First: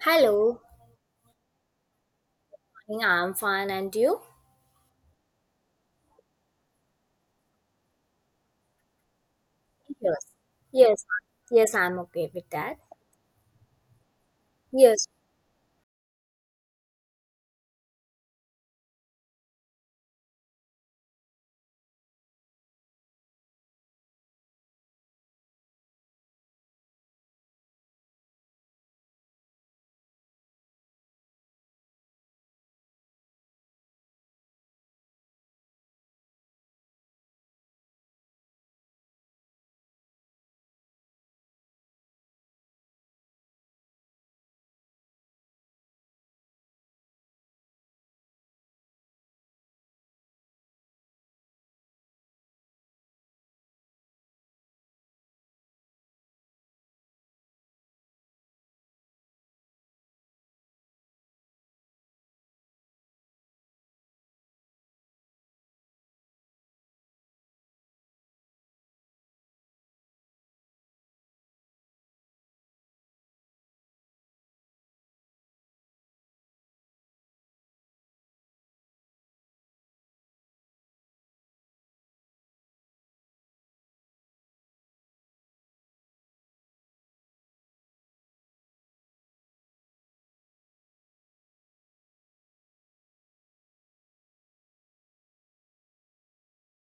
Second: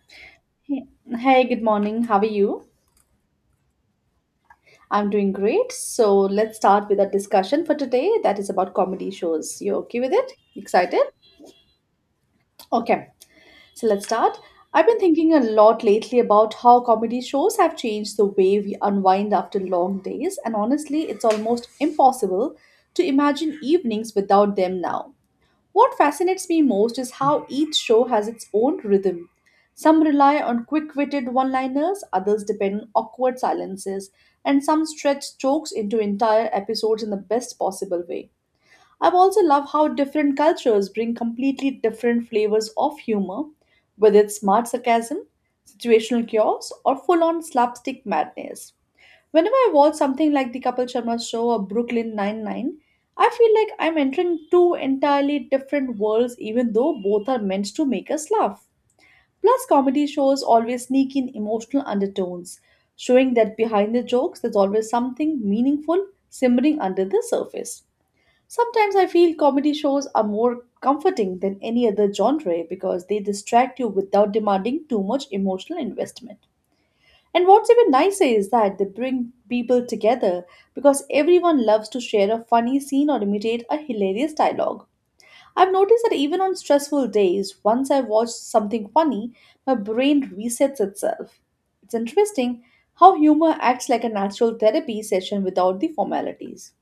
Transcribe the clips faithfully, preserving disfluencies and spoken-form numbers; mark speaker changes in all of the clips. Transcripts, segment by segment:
Speaker 1: Hello,
Speaker 2: Hey, hey, good morning. How are you?
Speaker 1: I'm fine, and you?
Speaker 2: I'm doing great. So let's start with our discussion for today that is about comedy shows. You okay with
Speaker 1: Yes,
Speaker 2: it? Excited?
Speaker 1: yes, yes, I'm okay with that.
Speaker 2: Okay. So let's start. I've been
Speaker 1: Yes,
Speaker 2: thinking a lot lately about how comedy shows have changed the way we unwind after long days, and honestly, it's almost impossible to imagine evenings without them now. What fascinates me most is how each show has its own rhythm. Some rely on quick witted one liners, others depend on awkward silences, and some stretch jokes into entire episodes in the best possible way. I also love how different cultures bring completely different flavors of humor, whether it's smart sarcasm, situational chaos, or full on slapstick madness. Whenever I watch something like the Kapil Sharma show or Brooklyn Nine-Nine, I feel like I'm entering two entirely different worlds, even though both are meant to make us laugh. Plus, comedy shows always sneak in emotional undertones, showing that behind the jokes there's always something meaningful simmering under the surface. Sometimes I feel comedy shows are more comforting than any other genre because they distract you without demanding too much emotional investment. And what's even nicer is that they bring people together because everyone loves to share a funny scene or imitate a hilarious dialogue. I've noticed that even on stressful days, once I watch something funny, my brain resets itself. It's interesting how humor acts like a natural therapy session without the formalities.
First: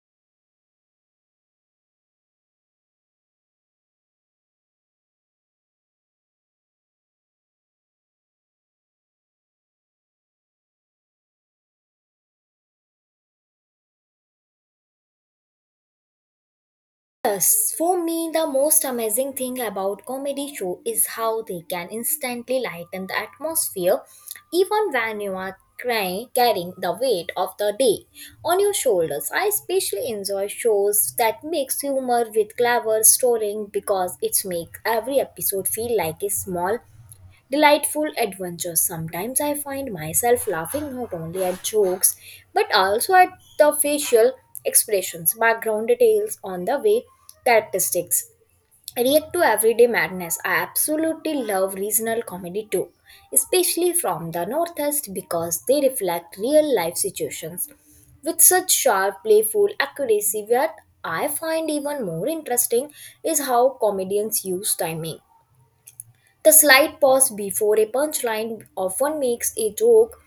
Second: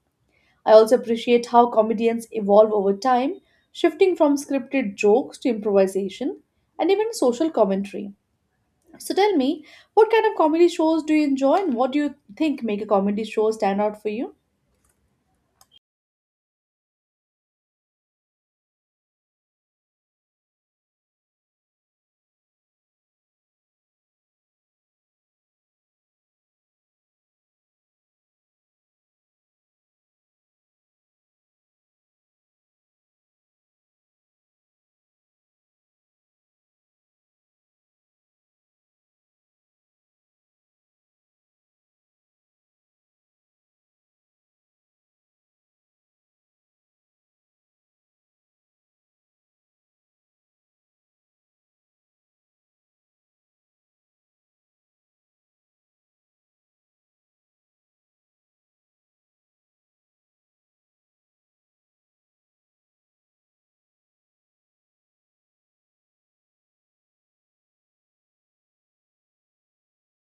Speaker 2: I also appreciate how comedians evolve over time, shifting from scripted jokes to improvisation and even social commentary. So tell me, what kind of comedy shows do you enjoy and what do you think make a comedy show stand out for you?
Speaker 1: yes. For me, the most amazing thing about comedy show is how they can instantly lighten the atmosphere, even when you are crying, carrying the weight of the day on your shoulders. I especially enjoy shows that mix humor with clever storytelling because it makes every episode feel like a small delightful adventures. Sometimes I find myself laughing not only at jokes but also at the facial expressions, background details on the way characteristics react to everyday madness. I absolutely love regional comedy too, especially from the Northeast because they reflect real life situations with such sharp, playful accuracy. What I find even more interesting is how comedians use timing, the slight pause before a punchline often makes a joke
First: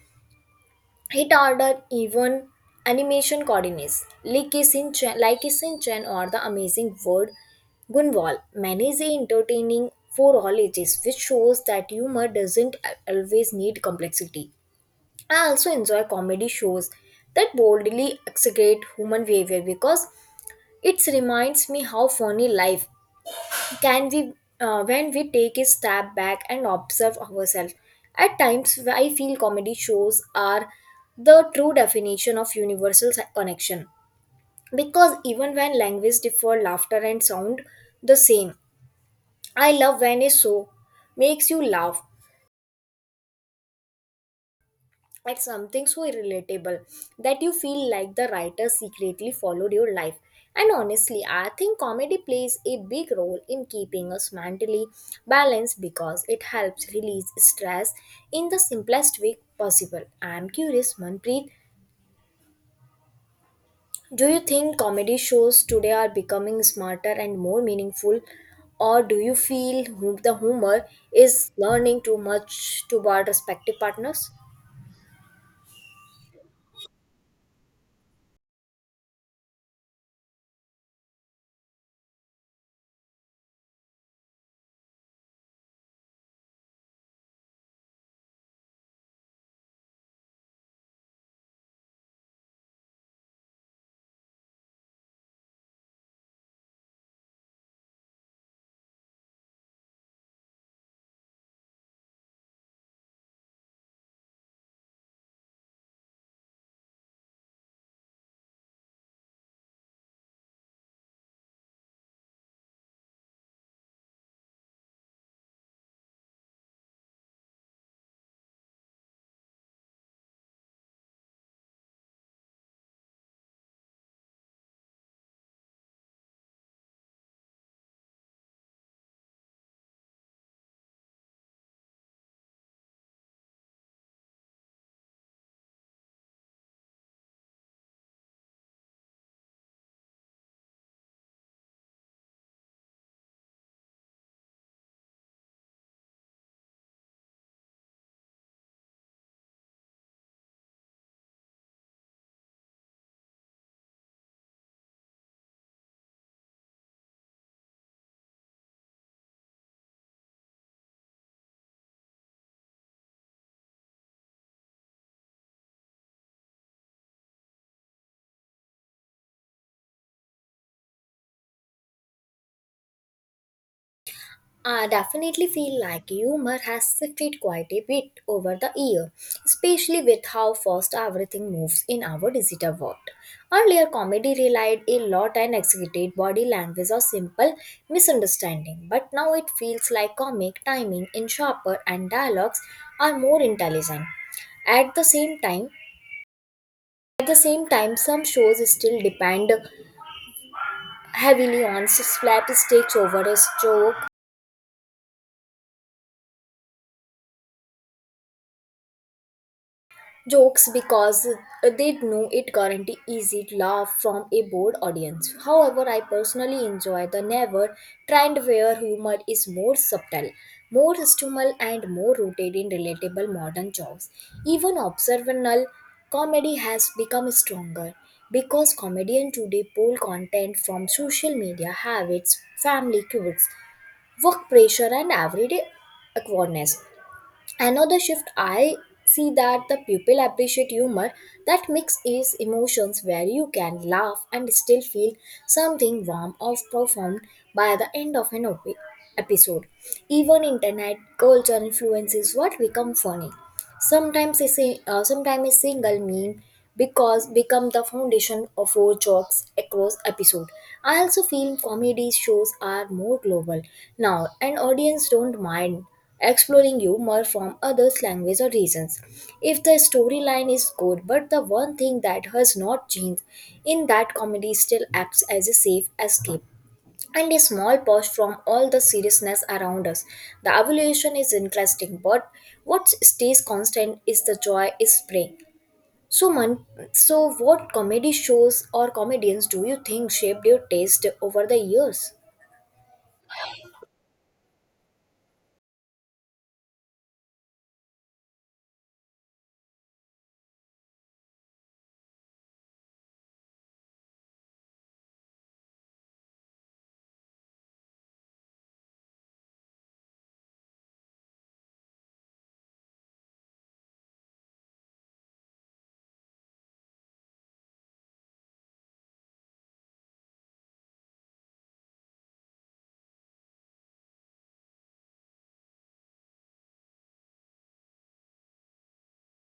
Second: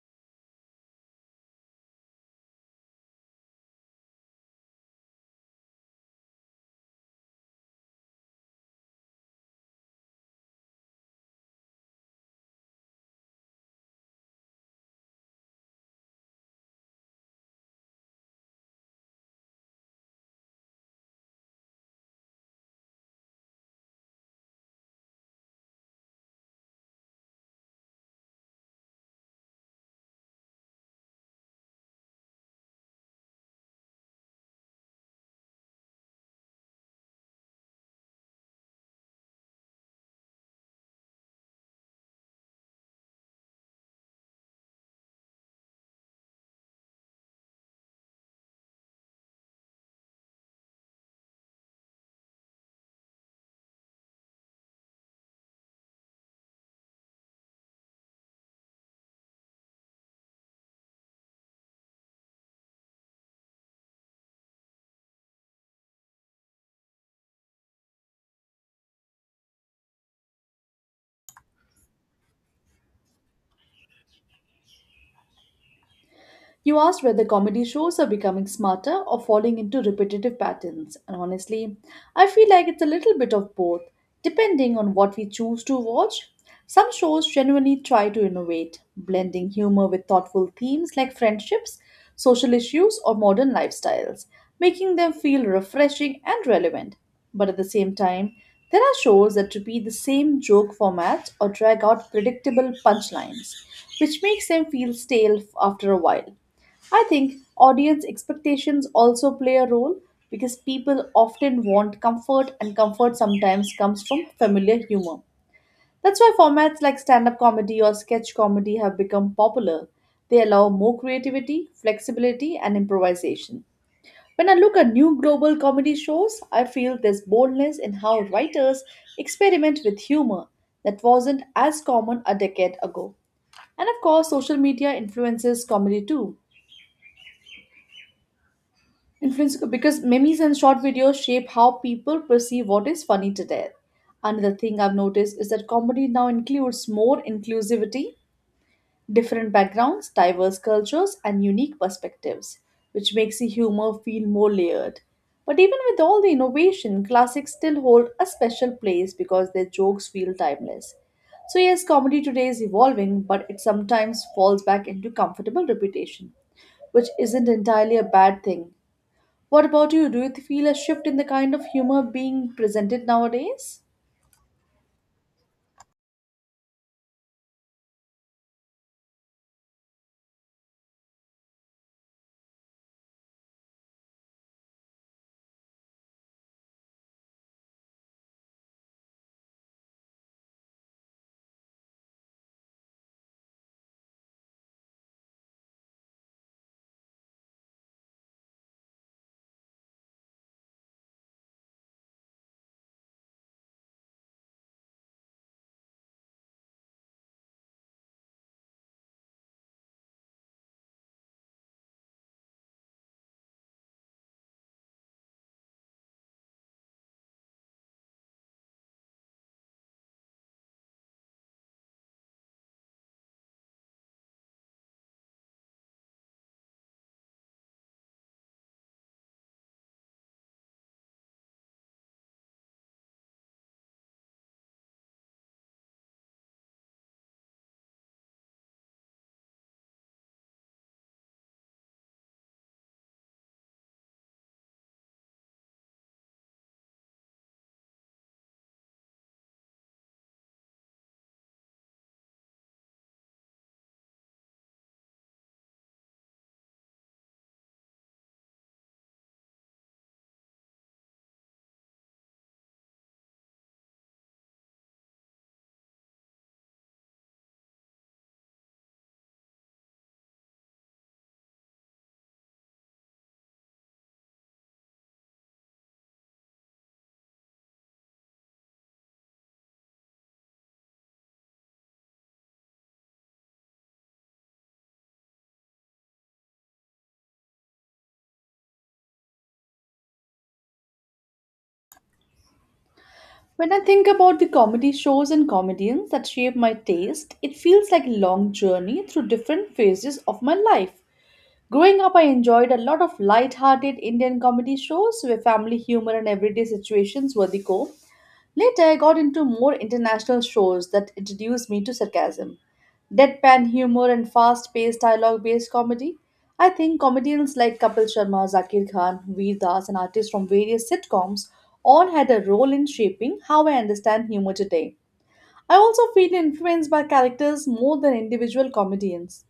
Speaker 1: hit harder even animation coordinates. Like a Shin Chan, like a Shin Chan or the amazing word Gunwal manages entertaining for all ages, which shows that humor doesn't always need complexity. I also enjoy comedy shows that boldly exaggerate human behavior because it reminds me how funny life can we uh, when we take a step back and observe ourselves. At times I feel comedy shows are the true definition of universal si- connection because even when language differ laughter and sound the same. I love when a show makes you laugh at something so relatable that you feel like the writer secretly followed your life. And honestly, I think comedy plays a big role in keeping us mentally balanced because it helps release stress in the simplest way possible. I'm curious, Manpreet, do you think comedy shows today are becoming smarter and more meaningful, or do you feel hu- the humor is learning too much to our respective partners?
Speaker 2: You asked whether comedy shows are becoming smarter or falling into repetitive patterns, and honestly, I feel like it's a little bit of both, depending on what we choose to watch. Some shows genuinely try to innovate, blending humor with thoughtful themes like friendships, social issues, or modern lifestyles, making them feel refreshing and relevant. But at the same time, there are shows that repeat the same joke formats or drag out predictable punchlines, which makes them feel stale after a while. I think audience expectations also play a role because people often want comfort, and comfort sometimes comes from familiar humor. That's why formats like stand up comedy or sketch comedy have become popular. They allow more creativity, flexibility, and improvisation. When I look at new global comedy shows, I feel there's boldness in how writers experiment with humor that wasn't as common a decade ago. And of course, social media influences comedy too. Influence because memes and short videos shape how people perceive what is funny today. Another thing I've noticed is that comedy now includes more inclusivity, different backgrounds, diverse cultures, and unique perspectives, which makes the humor feel more layered. But even with all the innovation, classics still hold a special place because their jokes feel timeless. So, yes, comedy today is evolving, but it sometimes falls back into comfortable repetition, which isn't entirely a bad thing. What about you? Do you feel a shift in the kind of humor being presented nowadays?
Speaker 1: I definitely feel like humor has shifted quite a bit over the year, especially with how fast everything moves in our digital world. Earlier, comedy relied a lot on exaggerated body language or simple misunderstanding, but now it feels like comic timing is sharper and dialogues are more intelligent. At the same time, at the same time, some shows still depend heavily on slapsticks over a joke jokes because they know it guarantee easy laugh from a bored audience. However, I personally enjoy the never trend where humor is more subtle, more stumble and more rooted in relatable modern jokes. Even observational comedy has become stronger because comedians today pull content from social media habits, family quirks, work pressure and everyday awkwardness. Another shift I see that the pupil appreciate humor that mix is emotions where you can laugh and still feel something warm or profound by the end of an opi- episode. Even internet culture influences what become funny. Sometimes a, sing- uh, sometimes a single meme because become the foundation of our jokes across episode. I also feel comedy shows are more global now and audience don't mind exploring humor from others language or regions if the storyline is good, but the one thing that has not changed in that comedy still acts as a safe escape and a small pause from all the seriousness around us. The evolution is interesting, but what stays constant is the joy is spring. So, man, so what comedy shows or comedians do you think shaped your taste over the years?
Speaker 2: When I think about the comedy shows and comedians that shape my taste, it feels like a long journey through different phases of my life. Growing up, I enjoyed a lot of light-hearted Indian comedy shows where family humor and everyday situations were the core. Later, I got into more international shows that introduced me to sarcasm, deadpan humor, and fast paced dialogue based comedy. I think comedians like Kapil Sharma, Zakir Khan, Veer Das, and artists from various sitcoms all had a role in shaping how I understand humor today. I also feel influenced by characters more than individual comedians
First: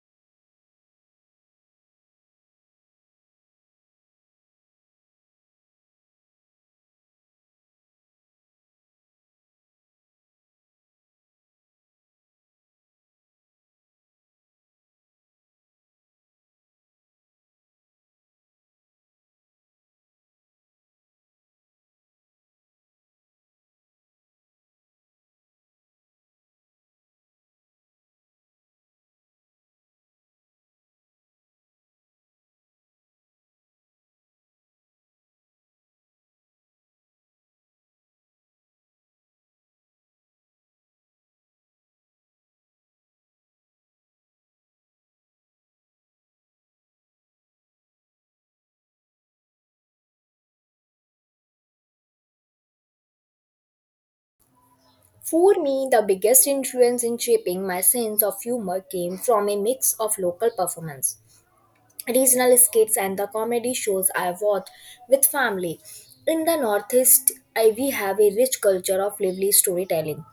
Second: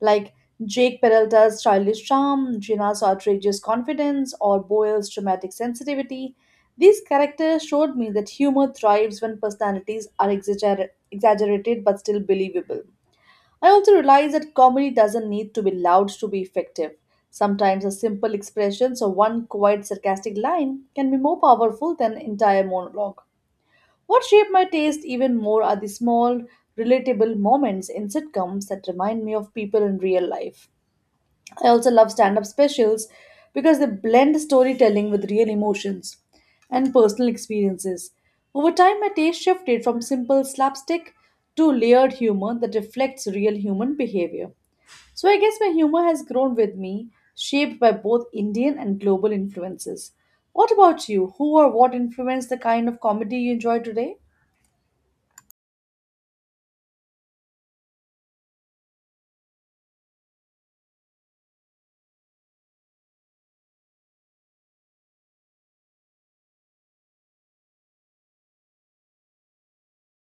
Speaker 2: like Jake Peralta's childish charm, Gina's outrageous confidence, or Boyle's dramatic sensitivity. These characters showed me that humor thrives when personalities are exagger- exaggerated but still believable. I also realized that comedy doesn't need to be loud to be effective. Sometimes a simple expression or one quiet sarcastic line can be more powerful than an entire monologue. What shaped my taste even more are the small, relatable moments in sitcoms that remind me of people in real life. I also love stand up specials because they blend storytelling with real emotions and personal experiences. Over time, my taste shifted from simple slapstick to layered humor that reflects real human behavior. So, I guess my humor has grown with me, shaped by both Indian and global influences. What about you? Who or what influenced the kind of comedy you enjoy today?
Speaker 1: For me, the biggest influence in shaping my sense of humor came from a mix of local performance, regional skits, and the comedy shows I watched with family. In the Northeast, I, we have a rich culture of lively storytelling,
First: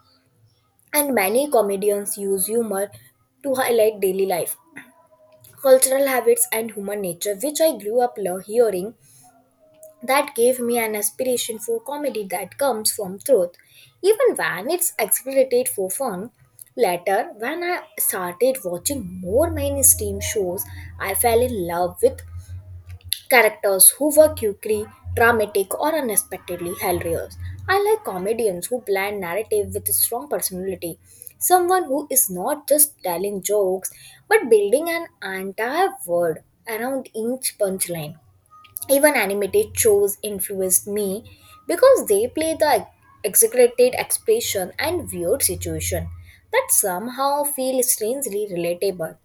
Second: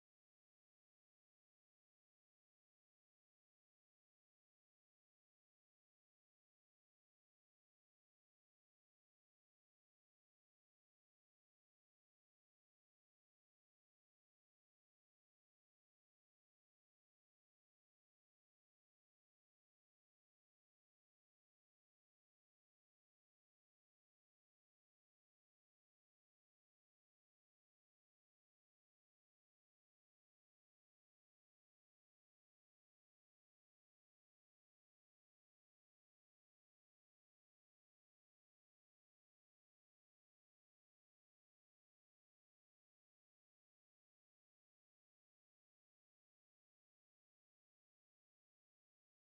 Speaker 1: and many comedians use humor to highlight daily life, cultural habits, and human nature, which I grew up lo- hearing. That gave me an aspiration for comedy that comes from truth, even when it's exaggerated for fun. Later, when I started watching more mainstream shows, I fell in love with characters who were quirky, dramatic, or unexpectedly hilarious. I like comedians who blend narrative with strong personality. Someone who is not just telling jokes but building an entire world around each punchline. Even animated shows influenced me because they play the exaggerated expression and weird situation that somehow feel strangely relatable.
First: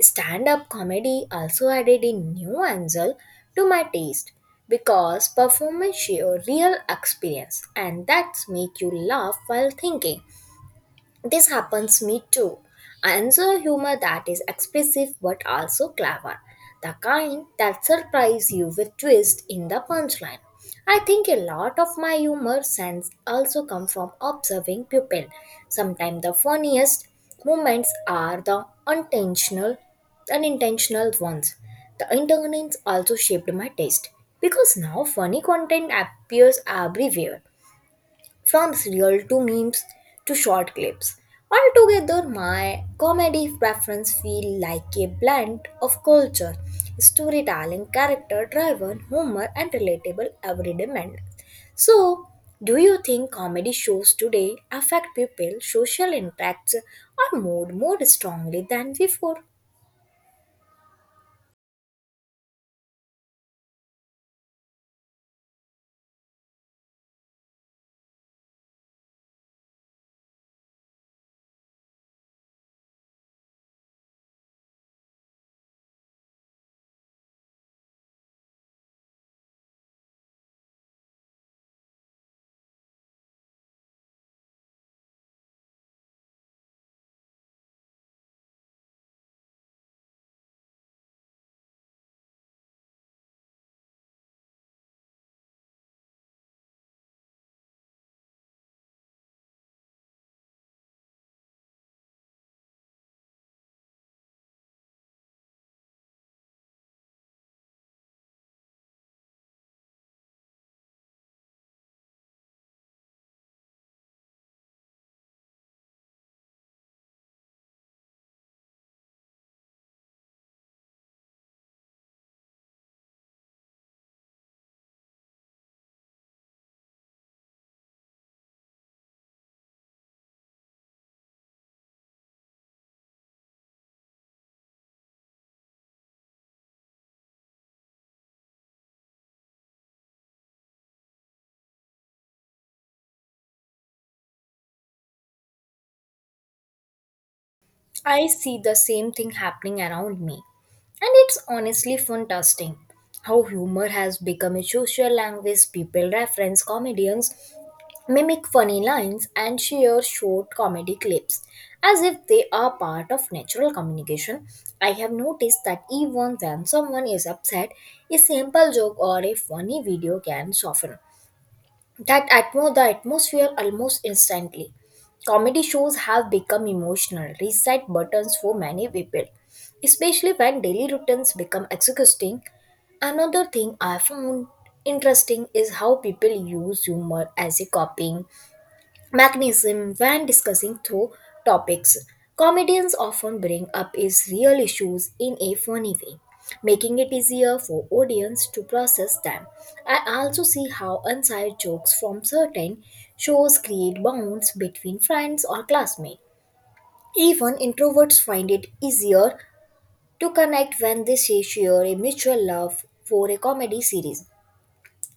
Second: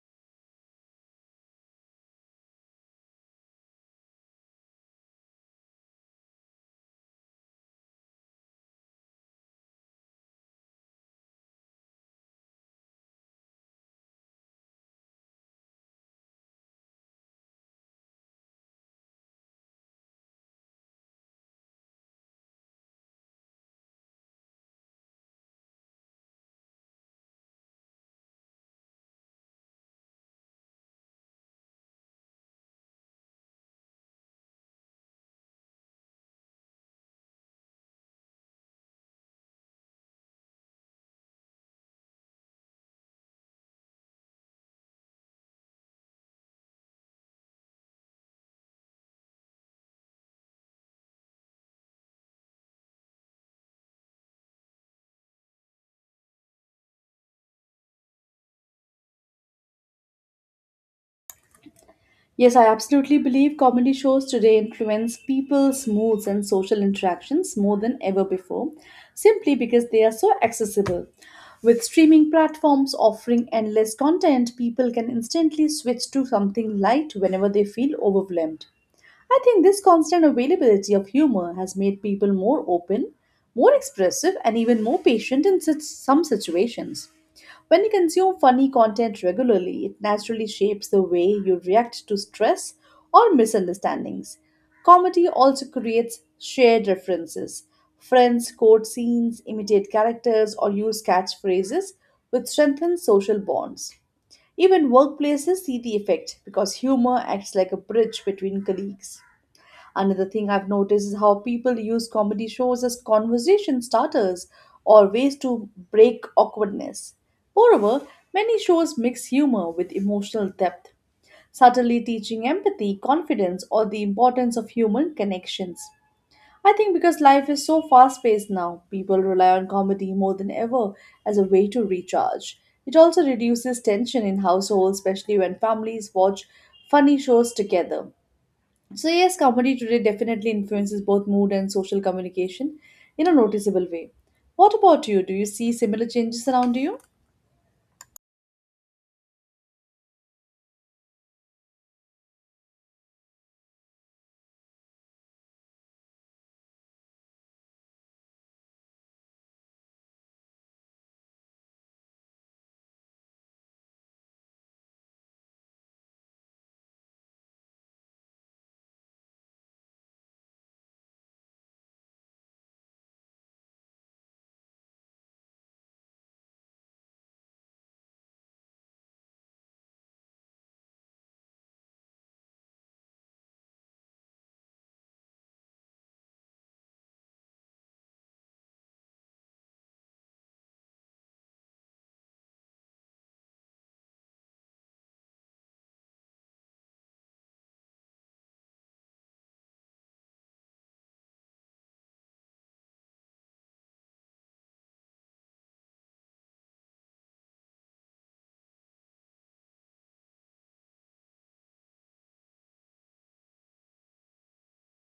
Speaker 1: Stand-up comedy also added a new angle to my taste because performance share real experience and that make you laugh while thinking. This happens me too. I enjoy humor that is expressive but also clever, the kind that surprises you with twist in the punchline. I think a lot of my humor sense also come from observing people. Sometimes the funniest moments are the unintentional, unintentional ones. The internet also shaped my taste because now funny content appears everywhere from serial to memes to short clips. Altogether, my comedy preference feel like a blend of culture, storytelling, character-driven humor, and relatable everyday manners. So, do you think comedy shows today affect people, social interacts, or mood more strongly than before?
Speaker 2: Yes, I absolutely believe comedy shows today influence people's moods and social interactions more than ever before, simply because they are so accessible. With streaming platforms offering endless content, people can instantly switch to something light whenever they feel overwhelmed. I think this constant availability of humor has made people more open, more expressive, and even more patient in such some situations. When you consume funny content regularly, it naturally shapes the way you react to stress or misunderstandings. Comedy also creates shared references. Friends quote scenes, imitate characters, or use catchphrases, which strengthens social bonds. Even workplaces see the effect because humor acts like a bridge between colleagues. Another thing I've noticed is how people use comedy shows as conversation starters or ways to break awkwardness. Moreover, many shows mix humor with emotional depth, subtly teaching empathy, confidence, or the importance of human connections. I think because life is so fast paced now, people rely on comedy more than ever as a way to recharge. It also reduces tension in households, especially when families watch funny shows together. So, yes, comedy today definitely influences both mood and social communication in a noticeable way. What about you? Do you see similar changes around you?
Speaker 1: I see the same thing happening around me. And it's honestly fantastic how humor has become a social language. People reference comedians, mimic funny lines, and share short comedy clips as if they are part of natural communication. I have noticed that even when someone is upset, a simple joke or a funny video can soften that atmo- the atmosphere almost instantly. Comedy shows have become emotional reset buttons for many people, especially when daily routines become exhausting. Another thing I found interesting is how people use humor as a coping mechanism when discussing through topics. Comedians often bring up is real issues in a funny way, making it easier for audience to process them. I also see how inside jokes from certain shows create bonds between friends or classmates. Even introverts find it easier to connect when they share a mutual love for a comedy series.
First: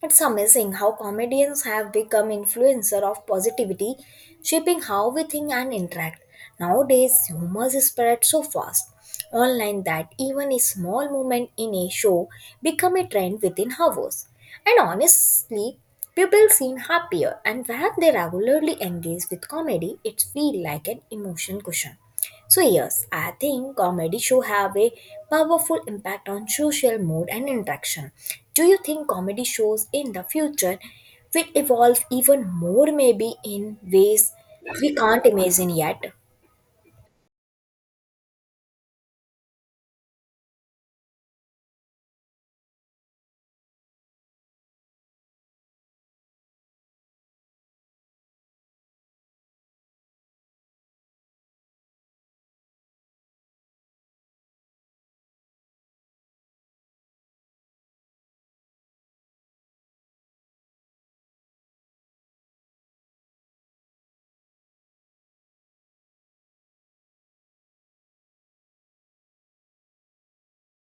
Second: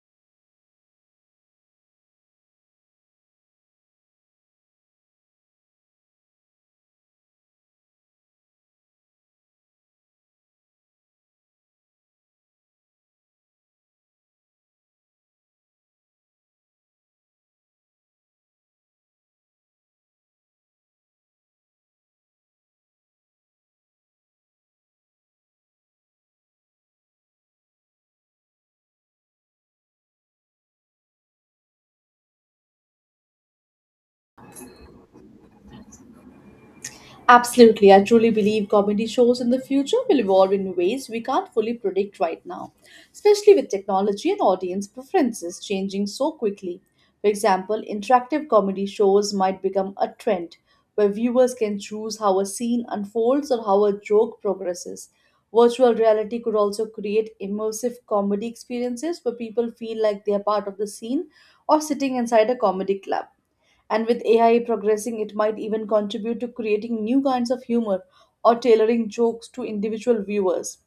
Speaker 1: It's amazing how comedians have become influencer of positivity, shaping how we think and interact. Nowadays, humor is spread so fast online that even a small moment in a show become a trend within hours. And honestly, people seem happier and when they regularly engage with comedy, it feels like an emotion cushion. So yes, I think comedy show have a powerful impact on social mood and interaction. Do you think comedy shows in the future will evolve even more, maybe in ways we can't imagine yet?
Speaker 2: Absolutely, I truly believe comedy shows in the future will evolve in ways we can't fully predict right now, especially with technology and audience preferences changing so quickly. For example, interactive comedy shows might become a trend where viewers can choose how a scene unfolds or how a joke progresses. Virtual reality could also create immersive comedy experiences where people feel like they are part of the scene or sitting inside a comedy club. And with A I progressing, it might even contribute to creating new kinds of humor or tailoring jokes to individual viewers.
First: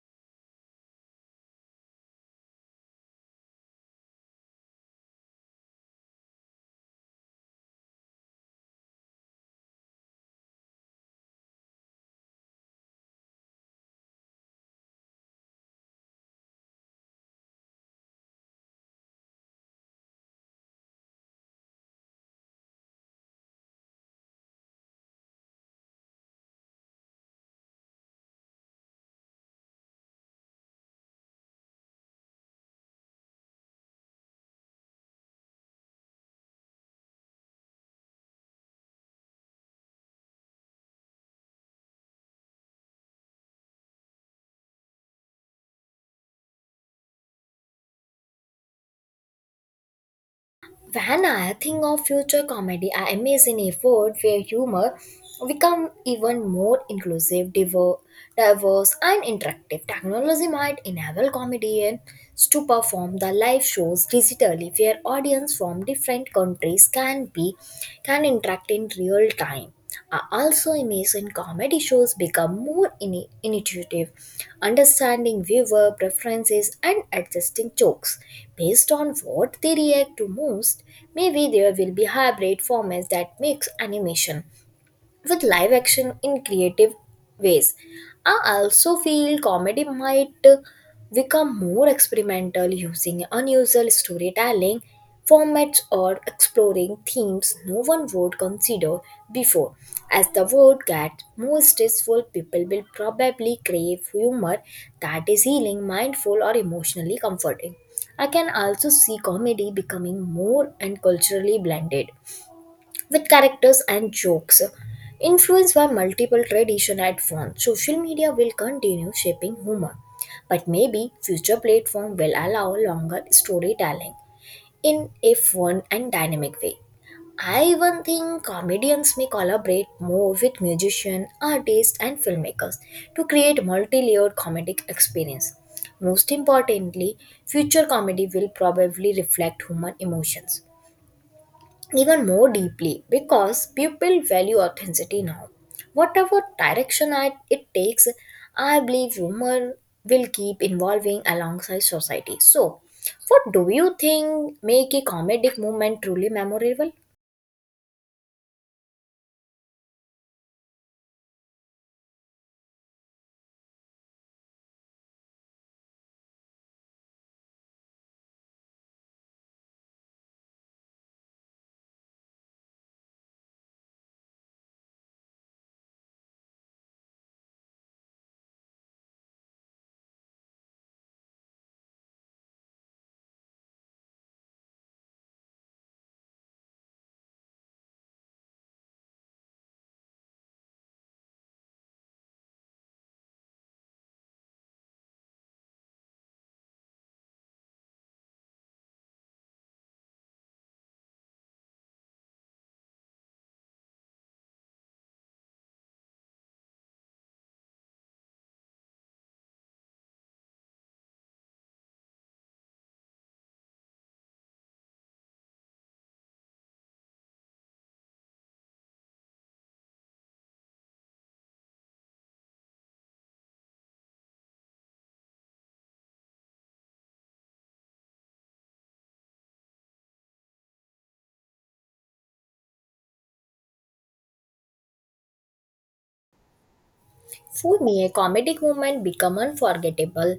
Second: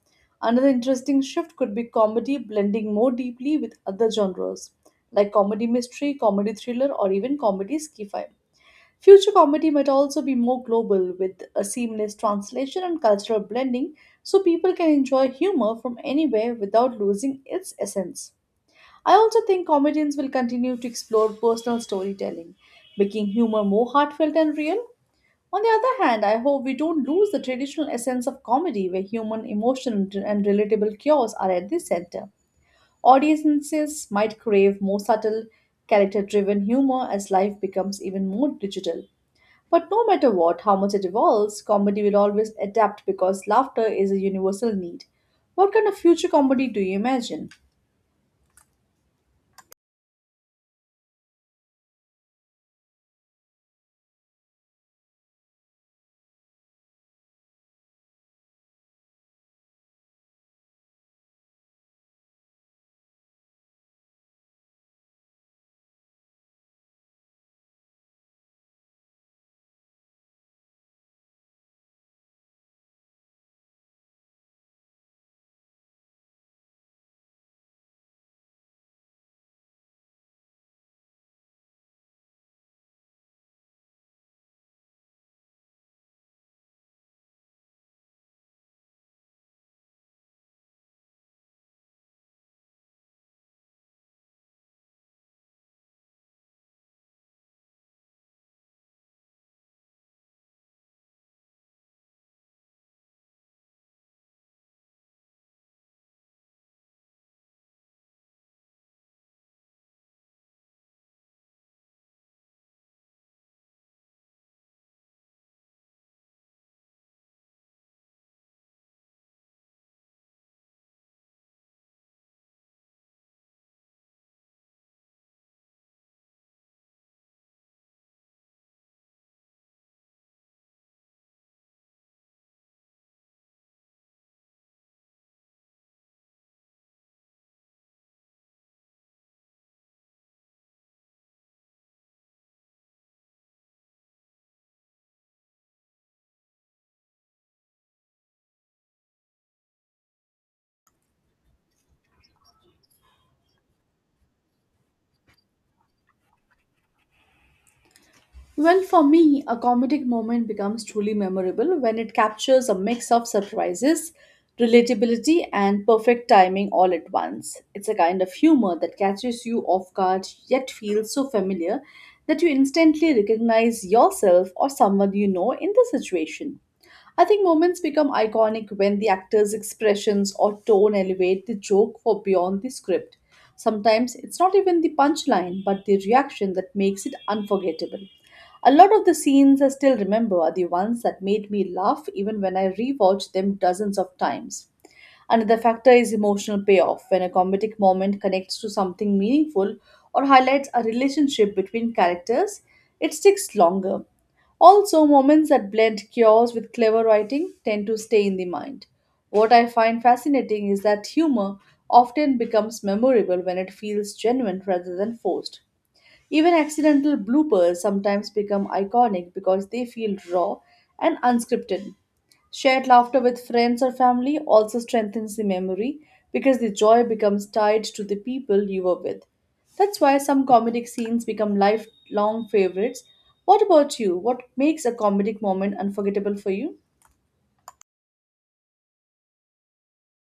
Speaker 2: Another interesting shift could be comedy blending more deeply with other genres, like comedy mystery, comedy thriller, or even comedy sci-fi. Future comedy might also be more global with a seamless translation and cultural blending so people can enjoy humor from anywhere without losing its essence. I also think comedians will continue to explore personal storytelling, making humor more heartfelt and real. On the other hand, I hope we don't lose the traditional essence of comedy where human emotion and relatable cures are at the center. Audiences might crave more subtle, character driven humor as life becomes even more digital. But no matter what, how much it evolves, comedy will always adapt because laughter is a universal need. What kind of future comedy do you imagine?
Speaker 1: When I think of future comedy, I imagine a world where humor become even more inclusive, diver- diverse, and interactive. Technology might enable comedians to perform the live shows digitally, where audience from different countries can be can interact in real time. Uh, also, Amazon comedy shows become more ini- intuitive, understanding viewer preferences and adjusting jokes based on what they react to most. Maybe there will be hybrid formats that mix animation with live action in creative ways. I also feel comedy might uh, become more experimental using unusual storytelling formats or exploring themes no one would consider before. As the world gets more stressful, people will probably crave humor that is healing, mindful, or emotionally comforting. I can also see comedy becoming more and culturally blended with characters and jokes. Influenced by multiple traditions at once, social media will continue shaping humor, but maybe future platform will allow longer storytelling in a fun and dynamic way. I even think comedians may collaborate more with musicians, artists, and filmmakers to create multi-layered comedic experience. Most importantly, future comedy will probably reflect human emotions even more deeply because people value authenticity now. Whatever direction I, it takes, I believe humor will keep evolving alongside society. So, what do you think make a comedic moment truly memorable?
Speaker 2: Well, for me, a comedic moment becomes truly memorable when it captures a mix of surprises, relatability, and perfect timing all at once. It's a kind of humor that catches you off guard yet feels so familiar that you instantly recognize yourself or someone you know in the situation. I think moments become iconic when the actor's expressions or tone elevate the joke for beyond the script. Sometimes it's not even the punchline, but the reaction that makes it unforgettable. A lot of the scenes I still remember are the ones that made me laugh even when I rewatch them dozens of times. Another factor is emotional payoff when a comedic moment connects to something meaningful or highlights a relationship between characters, it sticks longer. Also, moments that blend chaos with clever writing tend to stay in the mind. What I find fascinating is that humor often becomes memorable when it feels genuine rather than forced. Even accidental bloopers sometimes become iconic because they feel raw and unscripted. Shared laughter with friends or family also strengthens the memory because the joy becomes tied to the people you were with. That's why some comedic scenes become lifelong favorites. What about you? What makes a comedic moment unforgettable for you?
Speaker 1: For me, a comedic moment become unforgettable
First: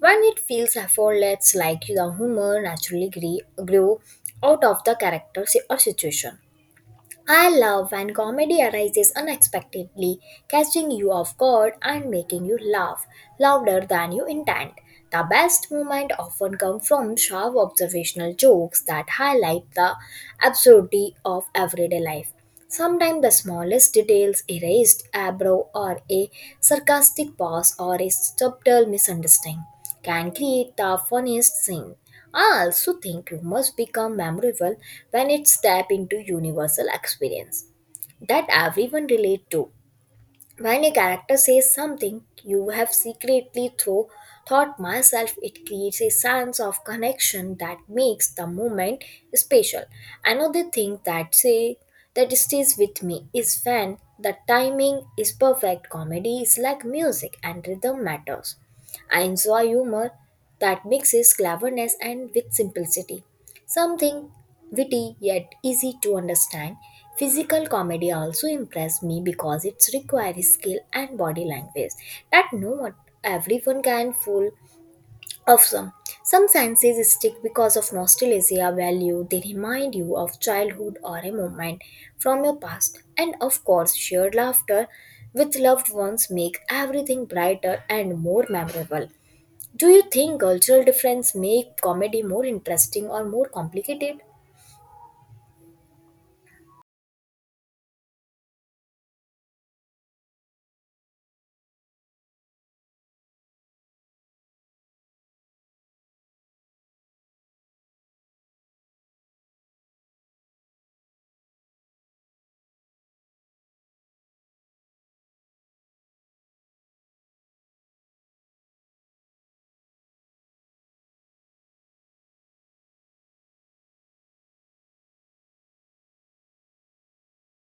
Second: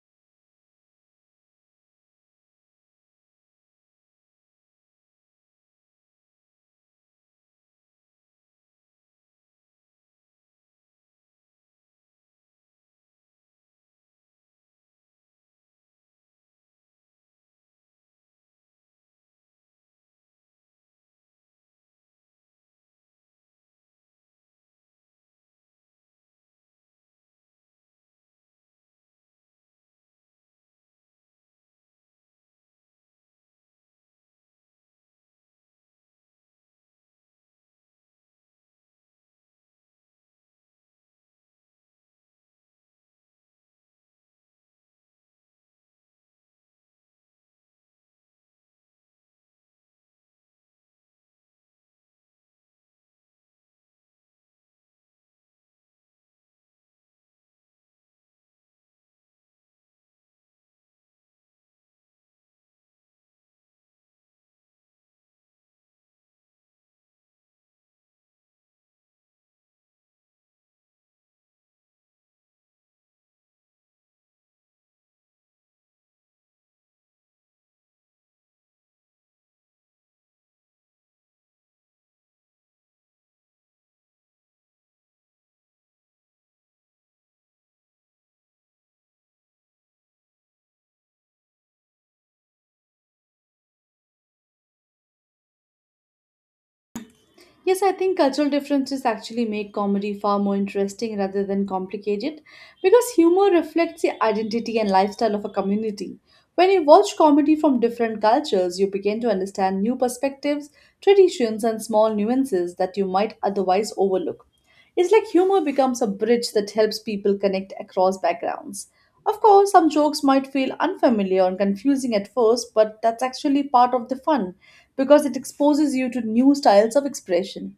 Speaker 1: when it feels effortless, like the humor naturally gre- grew out of the character si- or situation. I love when comedy arises unexpectedly, catching you off guard and making you laugh louder than you intend. The best moments often come from sharp observational jokes that highlight the absurdity of everyday life. Sometimes the smallest details, erased eyebrow or a sarcastic pause or a subtle misunderstanding can create the funniest scene. I also think rumors become memorable when it step into universal experience that everyone relate to. When a character says something you have secretly through thought myself, it creates a sense of connection that makes the moment special. Another thing that say that stays with me is when the timing is perfect. Comedy is like music and rhythm matters. I enjoy humor that mixes cleverness and with simplicity. Something witty yet easy to understand. Physical comedy also impressed me because it requires skill and body language that not everyone can fool of some. Some senses stick because of nostalgia value. They remind you of childhood or a moment from your past. And of course, shared laughter with loved ones make everything brighter and more memorable. Do you think cultural difference make comedy more interesting or more complicated?
Speaker 2: Yes, I think cultural differences actually make comedy far more interesting rather than complicated because humor reflects the identity and lifestyle of a community. When you watch comedy from different cultures, you begin to understand new perspectives, traditions, and small nuances that you might otherwise overlook. It's like humor becomes a bridge that helps people connect across backgrounds. Of course, some jokes might feel unfamiliar and confusing at first, but that's actually part of the fun because it exposes you to new styles of expression.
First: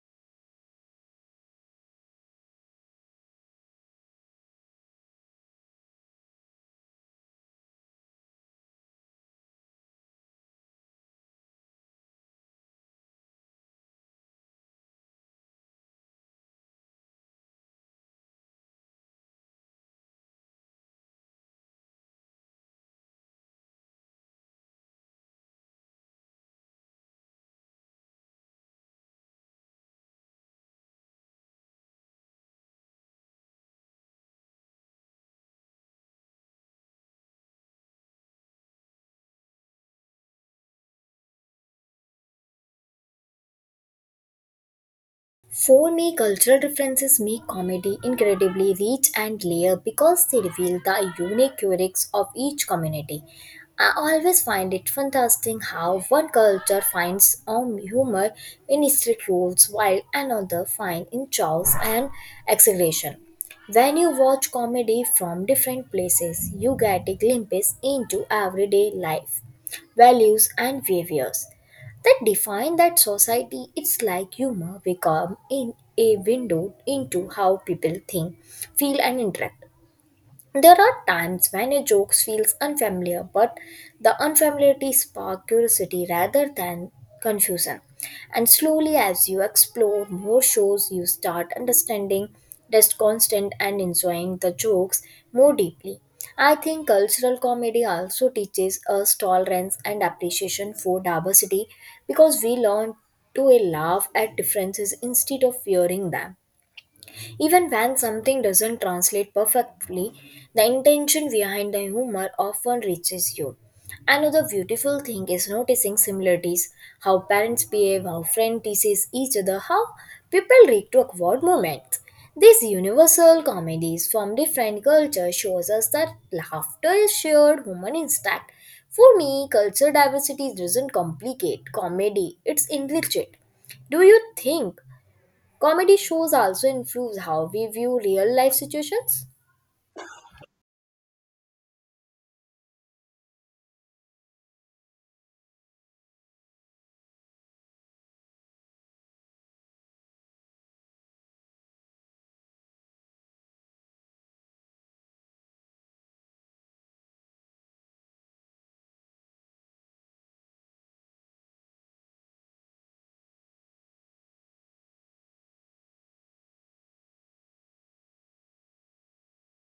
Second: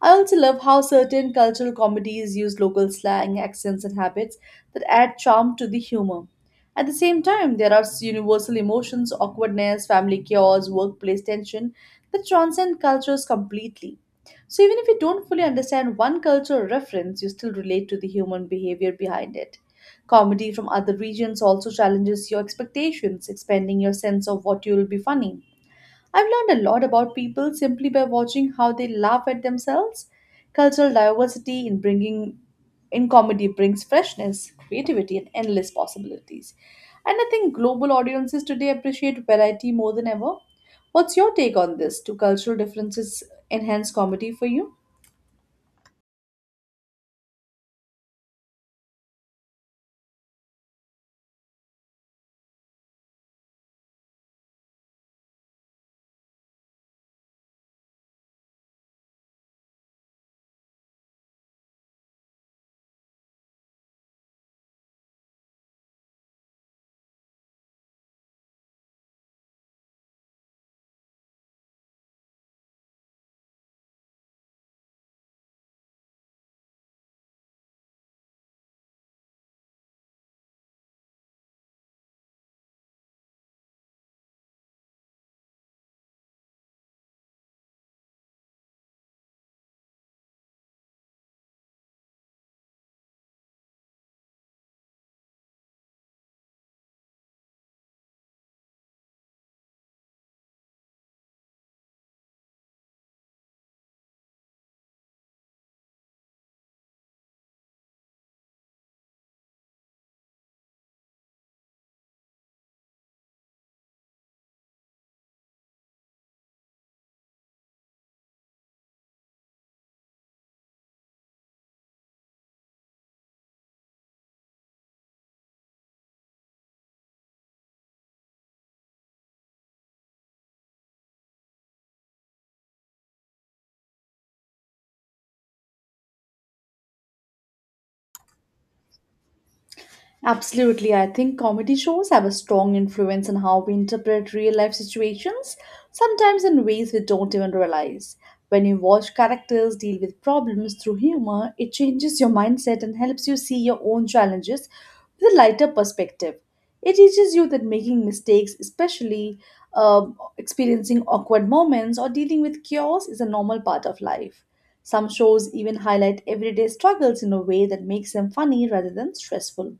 Speaker 2: I also love how certain cultural comedies use local slang, accents, and habits that add charm to the humor. At the same time, there are universal emotions, awkwardness, family chaos, workplace tension that transcend cultures completely. So, even if you don't fully understand one cultural reference, you still relate to the human behavior behind it. Comedy from other regions also challenges your expectations, expanding your sense of what you'll be funny. I've learned a lot about people simply by watching how they laugh at themselves. Cultural diversity in bringing in comedy brings freshness, creativity, and endless possibilities. And I think global audiences today appreciate variety more than ever. What's your take on this? Do cultural differences enhance comedy for you?
Speaker 1: For me, cultural differences make comedy incredibly rich and layered because they reveal the unique quirks of each community. I always find it fantastic how one culture finds um, humor in strict rules while another finds in chaos and exaggeration. When you watch comedy from different places, you get a glimpse into everyday life, values, and behaviors that define that society. It's like humor become in a window into how people think, feel, and interact. There are times when a joke feels unfamiliar, but the unfamiliarity sparks curiosity rather than confusion. And slowly, as you explore more shows, you start understanding, just constant, and enjoying the jokes more deeply. I think cultural comedy also teaches us tolerance and appreciation for diversity because we learn to laugh at differences instead of fearing them. Even when something doesn't translate perfectly, the intention behind the humor often reaches you. Another beautiful thing is noticing similarities: how parents behave, how friends teases each other, how people react to awkward moments. These universal comedies from different cultures shows us that laughter is shared human instinct. For me, cultural diversity doesn't complicate comedy, it's enrich it. Do you think comedy shows also influence how we view real life situations?
Speaker 2: Absolutely. I think comedy shows have a strong influence on how we interpret real life situations, sometimes in ways we don't even realize. When you watch characters deal with problems through humor, it changes your mindset and helps you see your own challenges with a lighter perspective. It teaches you that making mistakes, especially um, experiencing awkward moments or dealing with chaos, is a normal part of life. Some shows even highlight everyday struggles in a way that makes them funny rather than stressful.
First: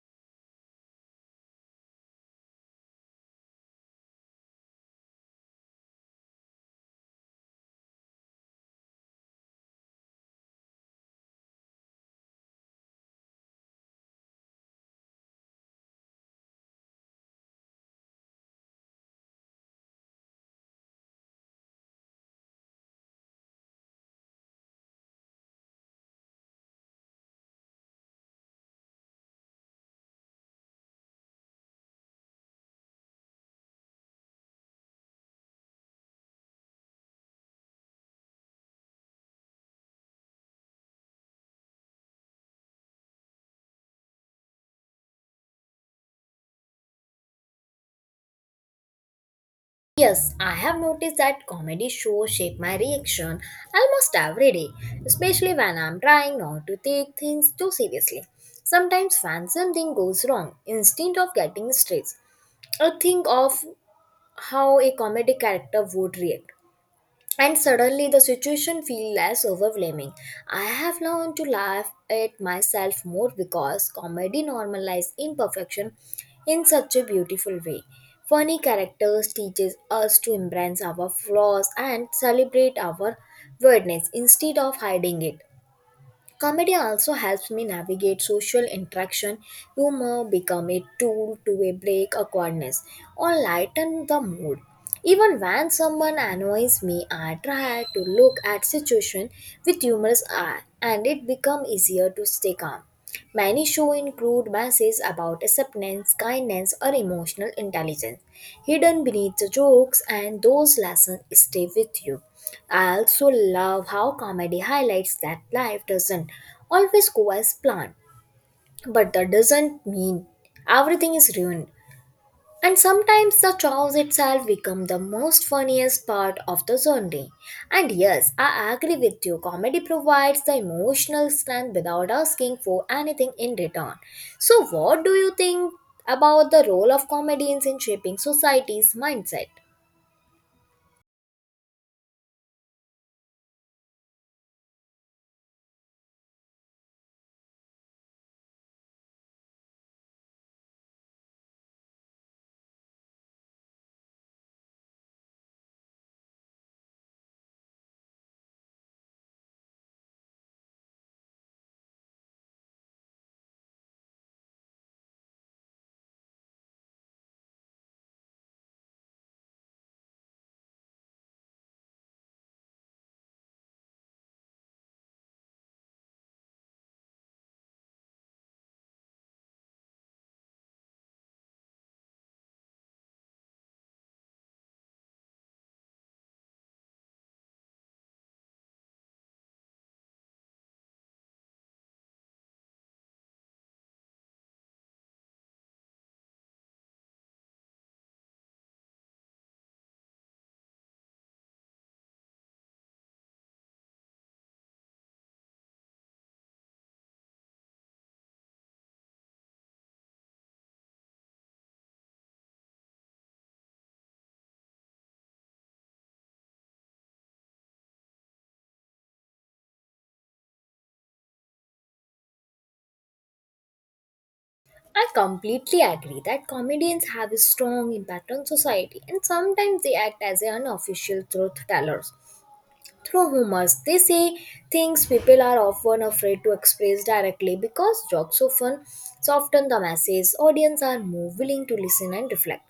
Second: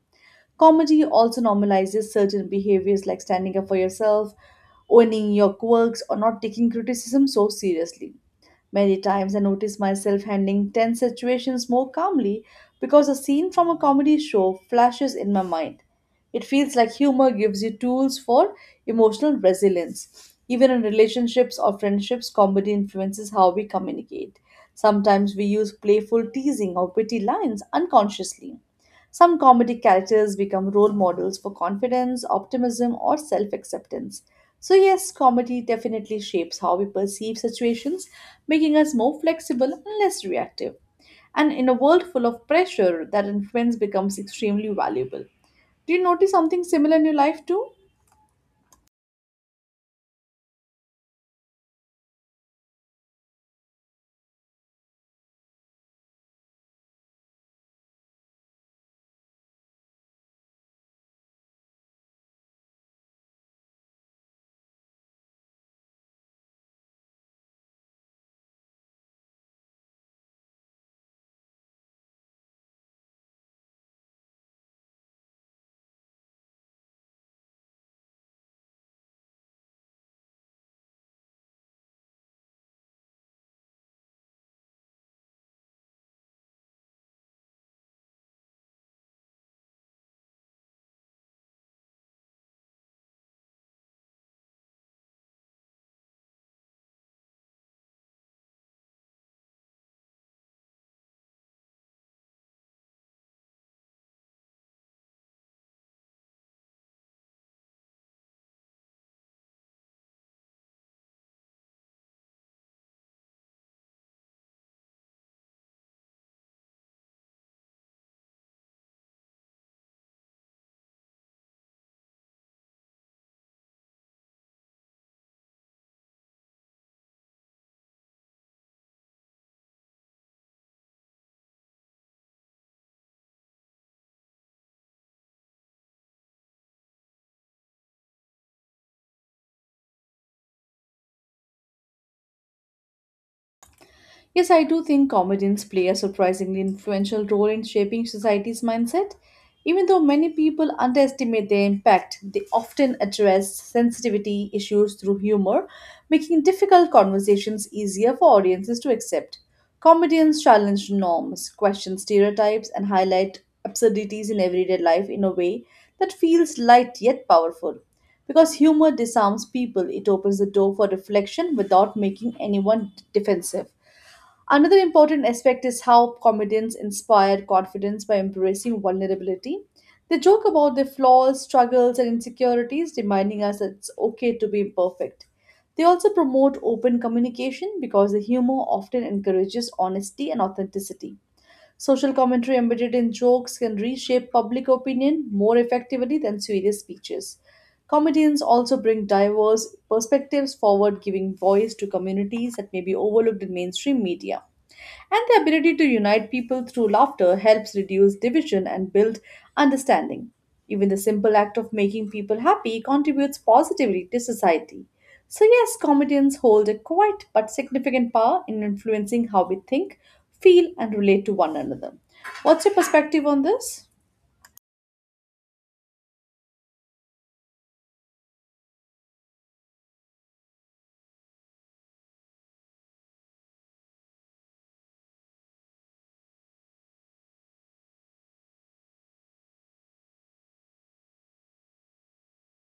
Speaker 2: Comedy also normalizes certain behaviors like standing up for yourself, owning your quirks, or not taking criticism so seriously. Many times I notice myself handling tense situations more calmly because a scene from a comedy show flashes in my mind. It feels like humor gives you tools for emotional resilience. Even in relationships or friendships, comedy influences how we communicate. Sometimes we use playful teasing or witty lines unconsciously. Some comedic characters become role models for confidence, optimism, or self acceptance. So, yes, comedy definitely shapes how we perceive situations, making us more flexible and less reactive. And in a world full of pressure, that influence becomes extremely valuable. Do you notice something similar in your life too?
Speaker 1: Yes, I have noticed that comedy shows shape my reaction almost every day, especially when I'm trying not to take things too seriously. Sometimes when something goes wrong, instead of getting stressed, I think of how a comedy character would react, and suddenly the situation feels less overwhelming. I have learned to laugh at myself more because comedy normalizes imperfection in such a beautiful way. Funny characters teaches us to embrace our flaws and celebrate our weirdness instead of hiding it. Comedy also helps me navigate social interaction. Humor become a tool to a break awkwardness or lighten the mood. Even when someone annoys me, I try to look at situation with humorous eye and it become easier to stay calm. Many show include messages about acceptance, kindness, or emotional intelligence hidden beneath the jokes, and those lessons stay with you. I also love how comedy highlights that life doesn't always go as planned, but that doesn't mean everything is ruined. And sometimes the chores itself become the most funniest part of the Sunday. And yes, I agree with you. Comedy provides the emotional strength without asking for anything in return. So, what do you think about the role of comedians in shaping society's mindset?
Speaker 2: Yes, I do think comedians play a surprisingly influential role in shaping society's mindset. Even though many people underestimate their impact, they often address sensitivity issues through humor, making difficult conversations easier for audiences to accept. Comedians challenge norms, question stereotypes, and highlight absurdities in everyday life in a way that feels light yet powerful. Because humor disarms people, it opens the door for reflection without making anyone defensive. Another important aspect is how comedians inspire confidence by embracing vulnerability. They joke about their flaws, struggles, and insecurities, reminding us that it's okay to be imperfect. They also promote open communication because the humor often encourages honesty and authenticity. Social commentary embedded in jokes can reshape public opinion more effectively than serious speeches. Comedians also bring diverse perspectives forward, giving voice to communities that may be overlooked in mainstream media. And the ability to unite people through laughter helps reduce division and build understanding. Even the simple act of making people happy contributes positively to society. So, yes, comedians hold a quiet but significant power in influencing how we think, feel, and relate to one another. What's your perspective on this?
Speaker 1: I completely agree that comedians have a strong impact on society and sometimes they act as an unofficial truth tellers. Through humor, they say things people are often afraid to express directly because jokes often soften the message. Audience are more willing to listen and reflect.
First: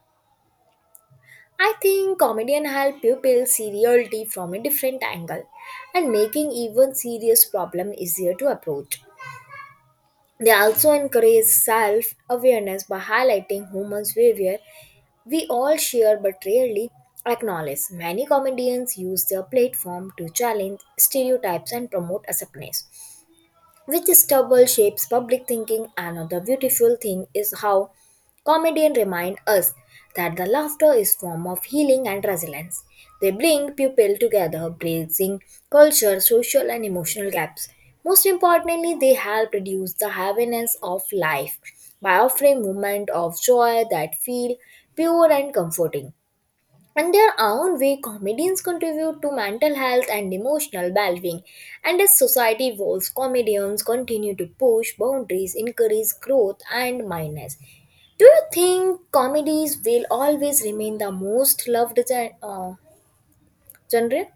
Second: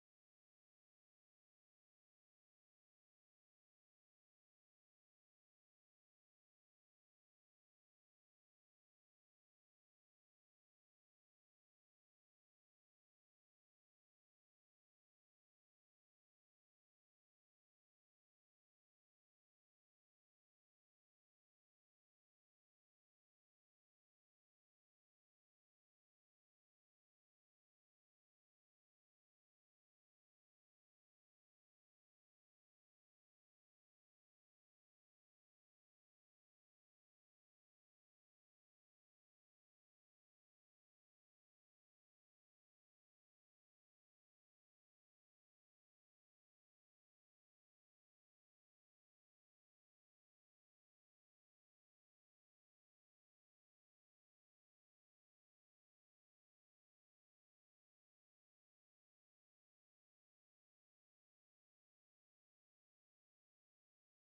Speaker 1: I think comedian help people see reality from a different angle and making even serious problem easier to approach. They also encourage self awareness by highlighting humans' behavior we all share but rarely acknowledge. Many comedians use their platform to challenge stereotypes and promote acceptance which stubble shapes public thinking. Another beautiful thing is how comedians remind us that the laughter is form of healing and resilience. They bring people together, bridging culture, social and emotional gaps. Most importantly, they help reduce the heaviness of life by offering moments of joy that feel pure and comforting. In their own way, comedians contribute to mental health and emotional well being. And as society evolves, comedians continue to push boundaries, encourage growth, and mindness. Do you think comedies will always remain the most loved gen- uh, genre?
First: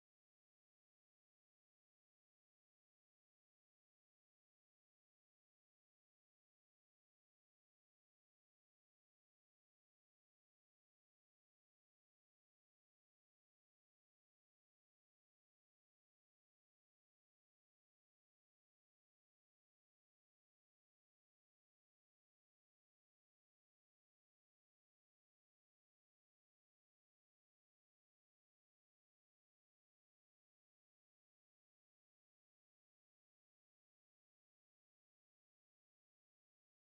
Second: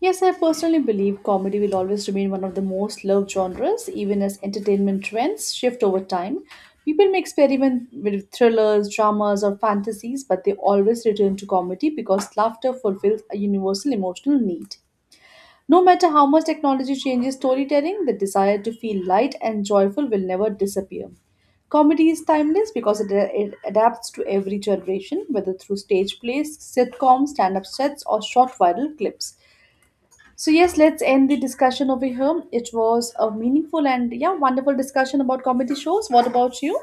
Speaker 2: Yes, I personally believe comedy will always remain one of the most loved genres, even as entertainment trends shift over time. People may experiment with thrillers, dramas, or fantasies, but they always return to comedy because laughter fulfills a universal emotional need. No matter how much technology changes storytelling, the desire to feel light and joyful will never disappear. Comedy is timeless because it, uh, it adapts to every generation, whether through stage plays, sitcoms, stand up sets, or short viral clips. So, yes, let's end the discussion over here. It was a meaningful and, yeah, wonderful discussion about comedy shows. What about you?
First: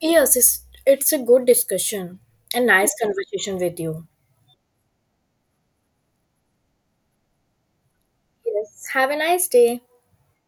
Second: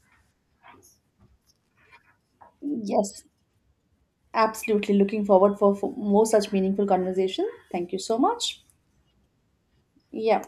Speaker 1: Yes, it's, it's a good discussion, a nice
Speaker 2: Yes,
Speaker 1: conversation with you.
Speaker 2: absolutely. Looking forward for, for more such meaningful conversation. Thank you so much.
Speaker 1: Yes. Have a nice day.
Speaker 2: Yeah.